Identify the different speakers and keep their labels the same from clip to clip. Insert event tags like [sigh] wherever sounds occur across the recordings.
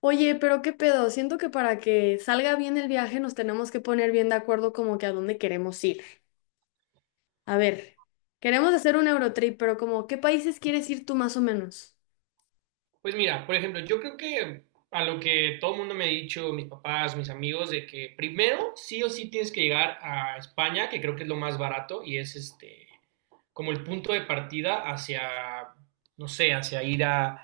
Speaker 1: Oye, pero qué pedo, siento que para que salga bien el viaje nos tenemos que poner bien de acuerdo como que a dónde queremos ir. A ver, queremos hacer un Eurotrip, pero como, ¿qué países quieres ir tú más o menos?
Speaker 2: Pues mira, por ejemplo, yo creo que a lo que todo el mundo me ha dicho, mis papás, mis amigos, de que primero sí o sí tienes que llegar a España, que creo que es lo más barato y es como el punto de partida hacia, no sé, hacia ir a,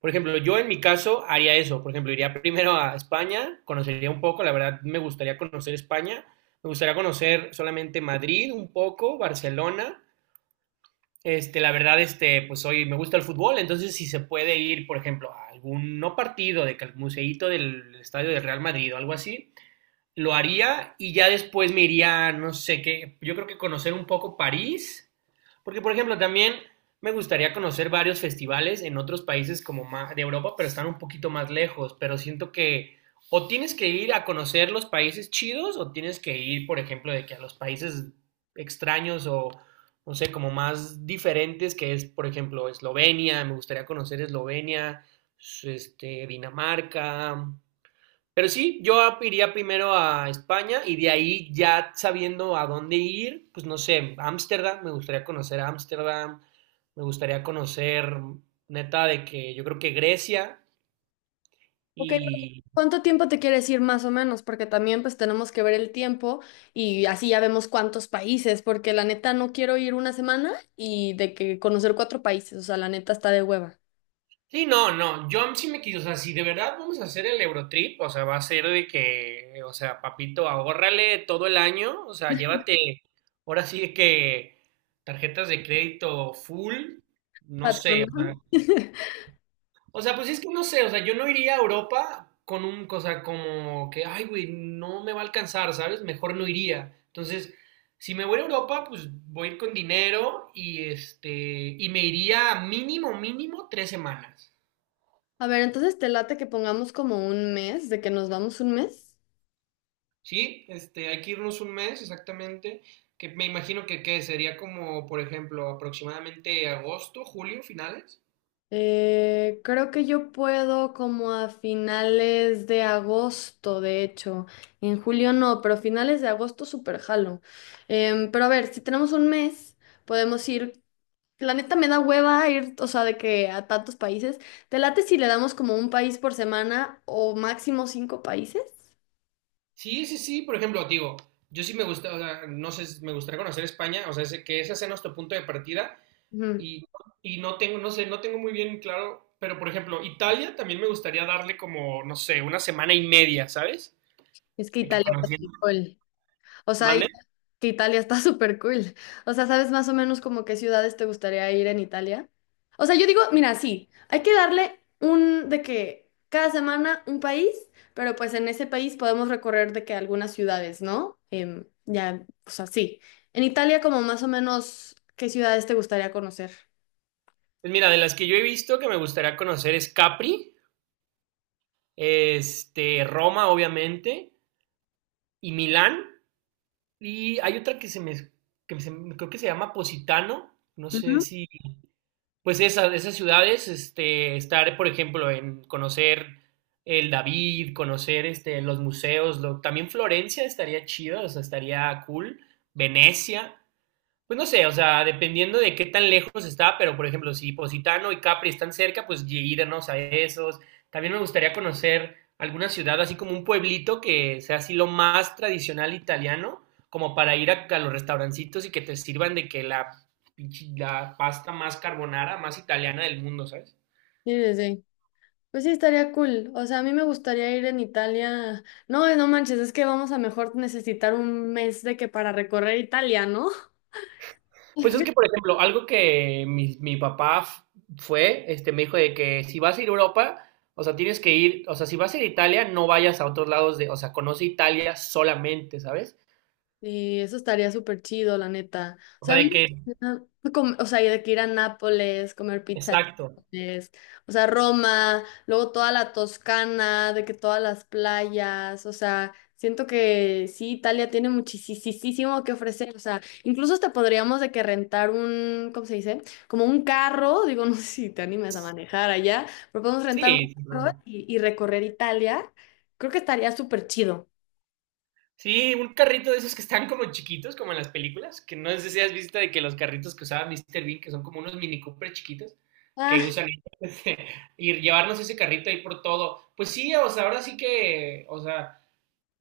Speaker 2: por ejemplo, yo en mi caso haría eso, por ejemplo, iría primero a España, conocería un poco, la verdad me gustaría conocer España, me gustaría conocer solamente Madrid un poco, Barcelona. La verdad, pues hoy me gusta el fútbol, entonces si se puede ir, por ejemplo, a algún no partido de que al museíto del estadio del Real Madrid o algo así, lo haría y ya después me iría, no sé qué, yo creo que conocer un poco París, porque por ejemplo también me gustaría conocer varios festivales en otros países como de Europa, pero están un poquito más lejos, pero siento que o tienes que ir a conocer los países chidos o tienes que ir, por ejemplo, de que a los países extraños o no sé, como más diferentes, que es, por ejemplo, Eslovenia, me gustaría conocer Eslovenia, Dinamarca, pero sí, yo iría primero a España y de ahí ya sabiendo a dónde ir, pues no sé, Ámsterdam, me gustaría conocer Ámsterdam, me gustaría conocer, neta, de que yo creo que Grecia
Speaker 1: Ok, pero
Speaker 2: y...
Speaker 1: ¿cuánto tiempo te quieres ir más o menos? Porque también pues tenemos que ver el tiempo y así ya vemos cuántos países, porque la neta no quiero ir una semana y de que conocer cuatro países, o sea, la neta está de hueva.
Speaker 2: Sí, no, no, yo sí me quiso, o sea, si de verdad vamos a hacer el Eurotrip, o sea, va a ser de que, o sea, papito, ahórrale todo el año, o sea, llévate, ahora sí de que tarjetas de crédito full, no sé.
Speaker 1: Patrón. [laughs]
Speaker 2: O sea, pues es que no sé, o sea, yo no iría a Europa con un cosa como que, ay, güey, no me va a alcanzar, ¿sabes? Mejor no iría. Entonces, si me voy a Europa, pues voy a ir con dinero y y me iría mínimo, mínimo 3 semanas.
Speaker 1: A ver, entonces te late que pongamos como un mes, de que nos vamos un mes.
Speaker 2: ¿Sí? Hay que irnos un mes exactamente, que me imagino que, ¿qué? Sería como, por ejemplo, aproximadamente agosto, julio, finales.
Speaker 1: Creo que yo puedo como a finales de agosto, de hecho. En julio no, pero finales de agosto súper jalo. Pero a ver, si tenemos un mes, podemos ir. La neta me da hueva ir, o sea, de que a tantos países. ¿Te late si le damos como un país por semana o máximo cinco países?
Speaker 2: Sí, sí, sí, por ejemplo, digo, yo sí me gusta, o sea, no sé, me gustaría conocer España, o sea, sé que ese sea nuestro punto de partida.
Speaker 1: Ujú.
Speaker 2: Y no tengo, no sé, no tengo muy bien claro, pero por ejemplo, Italia también me gustaría darle como, no sé, una semana y media, ¿sabes?
Speaker 1: Es que
Speaker 2: De que
Speaker 1: Italia está muy
Speaker 2: conociendo.
Speaker 1: cool. O sea,
Speaker 2: ¿Mande?
Speaker 1: que Italia está [laughs] súper cool. O sea, ¿sabes más o menos como qué ciudades te gustaría ir en Italia? O sea, yo digo, mira, sí, hay que darle un de que cada semana un país, pero pues en ese país podemos recorrer de que algunas ciudades, ¿no? Ya, o sea, sí. En Italia, como más o menos, ¿qué ciudades te gustaría conocer?
Speaker 2: Pues mira, de las que yo he visto que me gustaría conocer es Capri, Roma, obviamente, y Milán. Y hay otra que se me, creo que se llama Positano, no sé
Speaker 1: Ujú.
Speaker 2: si pues esas, ciudades, estar, por ejemplo, en conocer el David, conocer los museos, también Florencia estaría chido, o sea, estaría cool, Venecia, pues no sé, o sea, dependiendo de qué tan lejos está, pero por ejemplo, si Positano y Capri están cerca, pues irnos a esos. También me gustaría conocer alguna ciudad, así como un pueblito que sea así lo más tradicional italiano, como para ir a los restaurancitos y que te sirvan de que la pasta más carbonara, más italiana del mundo, ¿sabes?
Speaker 1: Sí, sí, sí. Pues sí, estaría cool. O sea, a mí me gustaría ir en Italia. No, no manches, es que vamos a mejor necesitar un mes de que para recorrer Italia, ¿no?
Speaker 2: Pues es
Speaker 1: [laughs]
Speaker 2: que, por ejemplo, algo que mi papá fue, me dijo de que si vas a ir a Europa, o sea, tienes que ir, o sea, si vas a ir a Italia, no vayas a otros lados de, o sea, conoce Italia solamente, ¿sabes?
Speaker 1: Sí, eso estaría súper chido, la neta. O
Speaker 2: O
Speaker 1: sea,
Speaker 2: sea,
Speaker 1: a mí
Speaker 2: de que,
Speaker 1: me gusta com- o sea, y de que ir a Nápoles, comer pizza, en
Speaker 2: exacto,
Speaker 1: Nápoles, o sea, Roma, luego toda la Toscana, de que todas las playas, o sea, siento que sí, Italia tiene muchísimo que ofrecer, o sea, incluso hasta podríamos de que rentar un, ¿cómo se dice? Como un carro, digo, [laughs] no sé si te animas a manejar allá, pero podemos rentar
Speaker 2: sí,
Speaker 1: un
Speaker 2: sin
Speaker 1: carro
Speaker 2: problema.
Speaker 1: y recorrer Italia, creo que estaría súper chido.
Speaker 2: Sí, un carrito de esos que están como chiquitos, como en las películas, que no sé si has visto de que los carritos que usaba Mr. Bean, que son como unos Mini Cooper chiquitos, que
Speaker 1: Ah,
Speaker 2: usan [laughs] y llevarnos ese carrito ahí por todo. Pues sí, o sea, ahora sí que, o sea...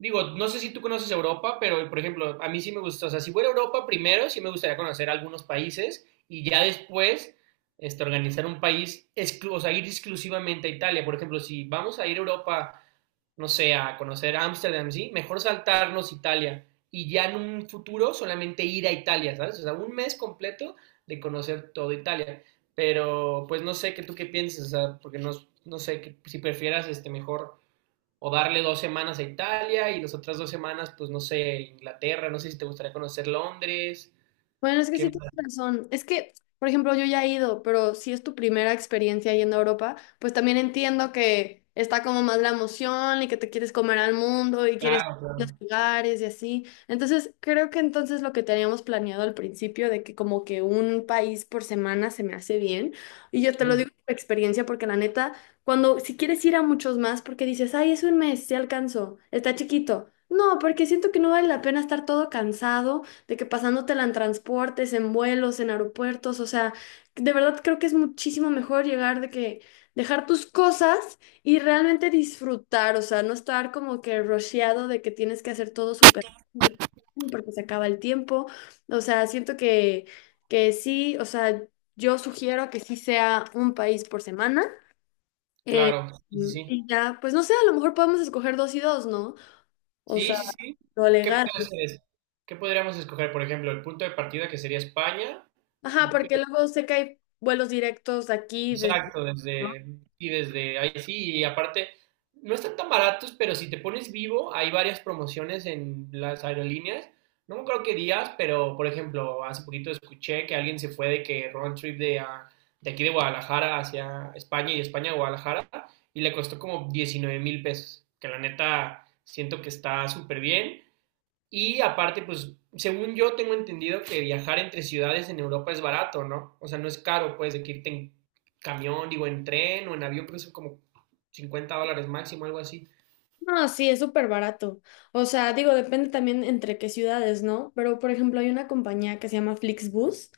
Speaker 2: Digo, no sé si tú conoces Europa, pero por ejemplo, a mí sí me gusta, o sea, si fuera a Europa primero, sí me gustaría conocer algunos países y ya después organizar un país, o sea, ir exclusivamente a Italia. Por ejemplo, si vamos a ir a Europa, no sé, a conocer Ámsterdam, sí, mejor saltarnos Italia y ya en un futuro solamente ir a Italia, ¿sabes? O sea, un mes completo de conocer todo Italia. Pero pues no sé qué tú qué piensas, o sea, porque no, no sé si prefieras mejor o darle 2 semanas a Italia y las otras 2 semanas, pues no sé, Inglaterra, no sé si te gustaría conocer Londres,
Speaker 1: bueno, es que
Speaker 2: qué
Speaker 1: sí tienes
Speaker 2: más.
Speaker 1: razón. Es que, por ejemplo, yo ya he ido, pero si es tu primera experiencia yendo a Europa, pues también entiendo que está como más la emoción y que te quieres comer al mundo y quieres
Speaker 2: Claro,
Speaker 1: los
Speaker 2: claro.
Speaker 1: lugares y así. Entonces, creo que entonces lo que teníamos planeado al principio de que como que un país por semana se me hace bien. Y yo te lo
Speaker 2: Ujú.
Speaker 1: digo por experiencia porque la neta, cuando si quieres ir a muchos más porque dices, "Ay, es un mes, sí alcanzo, está chiquito." No, porque siento que no vale la pena estar todo cansado de que pasándotela en transportes, en vuelos, en aeropuertos, o sea, de verdad creo que es muchísimo mejor llegar de que dejar tus cosas y realmente disfrutar, o sea, no estar como que rusheado de que tienes que hacer todo súper rápido porque se acaba el tiempo, o sea, siento que sí, o sea, yo sugiero que sí sea un país por semana. eh,
Speaker 2: Claro, sí, sí.
Speaker 1: y ya, pues no sé, a lo mejor podemos escoger dos y dos, ¿no? O
Speaker 2: Sí,
Speaker 1: sea,
Speaker 2: sí, sí.
Speaker 1: lo
Speaker 2: ¿Qué
Speaker 1: legal.
Speaker 2: podría hacer es- ¿Qué podríamos escoger? Por ejemplo, el punto de partida que sería España.
Speaker 1: Ajá, porque luego sé que hay vuelos directos de aquí. De...
Speaker 2: Exacto,
Speaker 1: ¿no?
Speaker 2: y desde ahí sí, y aparte, no están tan baratos, pero si te pones vivo, hay varias promociones en las aerolíneas. No me acuerdo qué días, pero por ejemplo, hace poquito escuché que alguien se fue de que round trip de aquí de Guadalajara hacia España y de España a Guadalajara y le costó como 19,000 pesos, que la neta siento que está súper bien. Y aparte, pues, según yo tengo entendido que viajar entre ciudades en Europa es barato, ¿no? O sea, no es caro, pues, de que irte en camión, digo, en tren o en avión, pero son como 50 dólares máximo, algo así.
Speaker 1: No, sí, es súper barato. O sea, digo, depende también entre qué ciudades, ¿no? Pero, por ejemplo, hay una compañía que se llama Flixbus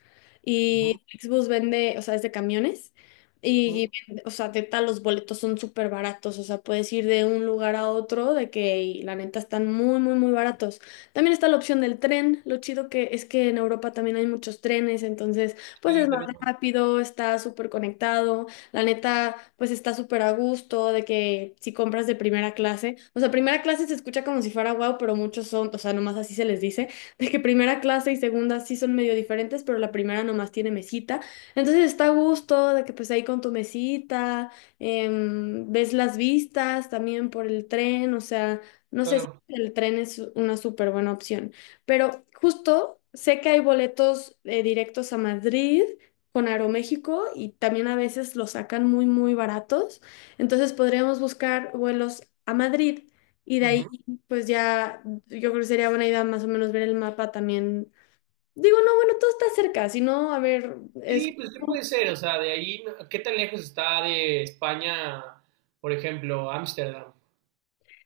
Speaker 2: Ujú,
Speaker 1: y Flixbus vende, o sea, es de camiones y,
Speaker 2: ujú.
Speaker 1: vende- o sea, de tal los boletos son súper baratos. O sea, puedes ir de un lugar a otro de que, y la neta, están muy, muy, muy baratos. También está la opción del tren. Lo chido que es que en Europa también hay muchos trenes, entonces, pues
Speaker 2: Y
Speaker 1: es más
Speaker 2: también
Speaker 1: rápido, está súper conectado. La neta, pues está súper a gusto de que si compras de primera clase, o sea, primera clase se escucha como si fuera guau, pero muchos son, o sea, nomás así se les dice, [laughs] de que primera clase y segunda sí son medio diferentes, pero la primera nomás tiene mesita. Entonces está a gusto de que pues ahí con tu mesita, ves las vistas también por el tren, o sea, no sé si
Speaker 2: claro.
Speaker 1: el tren es una súper buena opción, pero justo sé que hay boletos directos a Madrid con Aeroméxico y también a veces los sacan muy, muy baratos. Entonces podríamos buscar vuelos a Madrid y de
Speaker 2: Ujú.
Speaker 1: ahí pues ya yo creo que sería buena idea más o menos ver el mapa también. Digo, no, bueno, todo está cerca, si no, a ver, es...
Speaker 2: Sí, pues, ¿qué puede ser? O sea, de ahí, ¿qué tan lejos está de España, por ejemplo, Ámsterdam?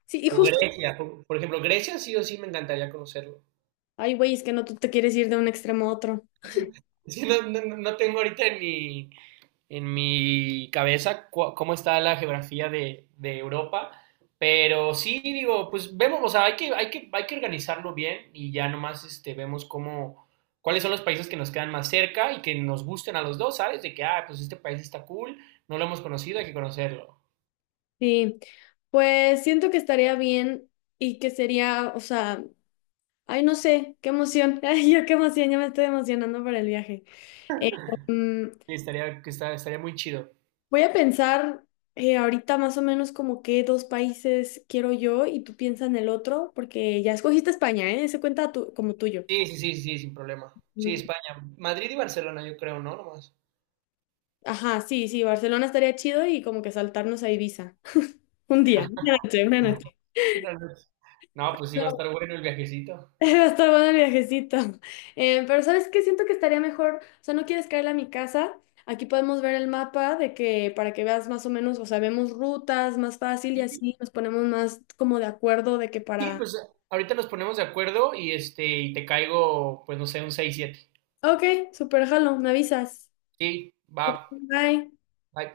Speaker 1: Sí, y
Speaker 2: O
Speaker 1: justo...
Speaker 2: Grecia, por ejemplo, Grecia sí o sí me encantaría conocerlo.
Speaker 1: Ay, güey, es que no, tú te quieres ir de un extremo a otro.
Speaker 2: Sí, no, no tengo ahorita ni, en mi cabeza cómo está la geografía de Europa. Pero sí, digo, pues vemos, o sea, hay que organizarlo bien y ya nomás vemos cómo, cuáles son los países que nos quedan más cerca y que nos gusten a los dos, ¿sabes? De que, pues este país está cool, no lo hemos conocido, hay que conocerlo.
Speaker 1: Sí, pues siento que estaría bien y que sería, o sea, ay, no sé, qué emoción. [laughs] Ay, yo qué emoción, ya me estoy emocionando para el viaje. Eh, mm,
Speaker 2: Y estaría muy chido.
Speaker 1: Voy a pensar ahorita más o menos como qué dos países quiero yo y tú piensa en el otro, porque ya escogiste España, ¿eh? Ese cuenta tu- como tuyo.
Speaker 2: Sí, sí, sí, sí, sin problema. Sí,
Speaker 1: Mm,
Speaker 2: España. Madrid y Barcelona, yo creo, ¿no? Nomás.
Speaker 1: Ajá, sí, sí, Barcelona estaría chido y como que saltarnos a Ibiza. [laughs] Un día, una noche, una noche.
Speaker 2: [laughs] No, pues sí va a
Speaker 1: No,
Speaker 2: estar bueno el viajecito.
Speaker 1: [laughs] va a estar bueno el viajecito. Pero ¿sabes qué? Siento que estaría mejor, o sea, no quieres caerle a mi casa. Aquí podemos ver el mapa de que para que veas más o menos, o sea, vemos rutas más fácil y así nos ponemos más como de acuerdo de que
Speaker 2: Sí,
Speaker 1: para
Speaker 2: pues ahorita nos ponemos de acuerdo y y te caigo, pues no sé, un seis siete.
Speaker 1: Ok, super jalo, me avisas.
Speaker 2: Sí, va.
Speaker 1: Ok, bye.
Speaker 2: Bye.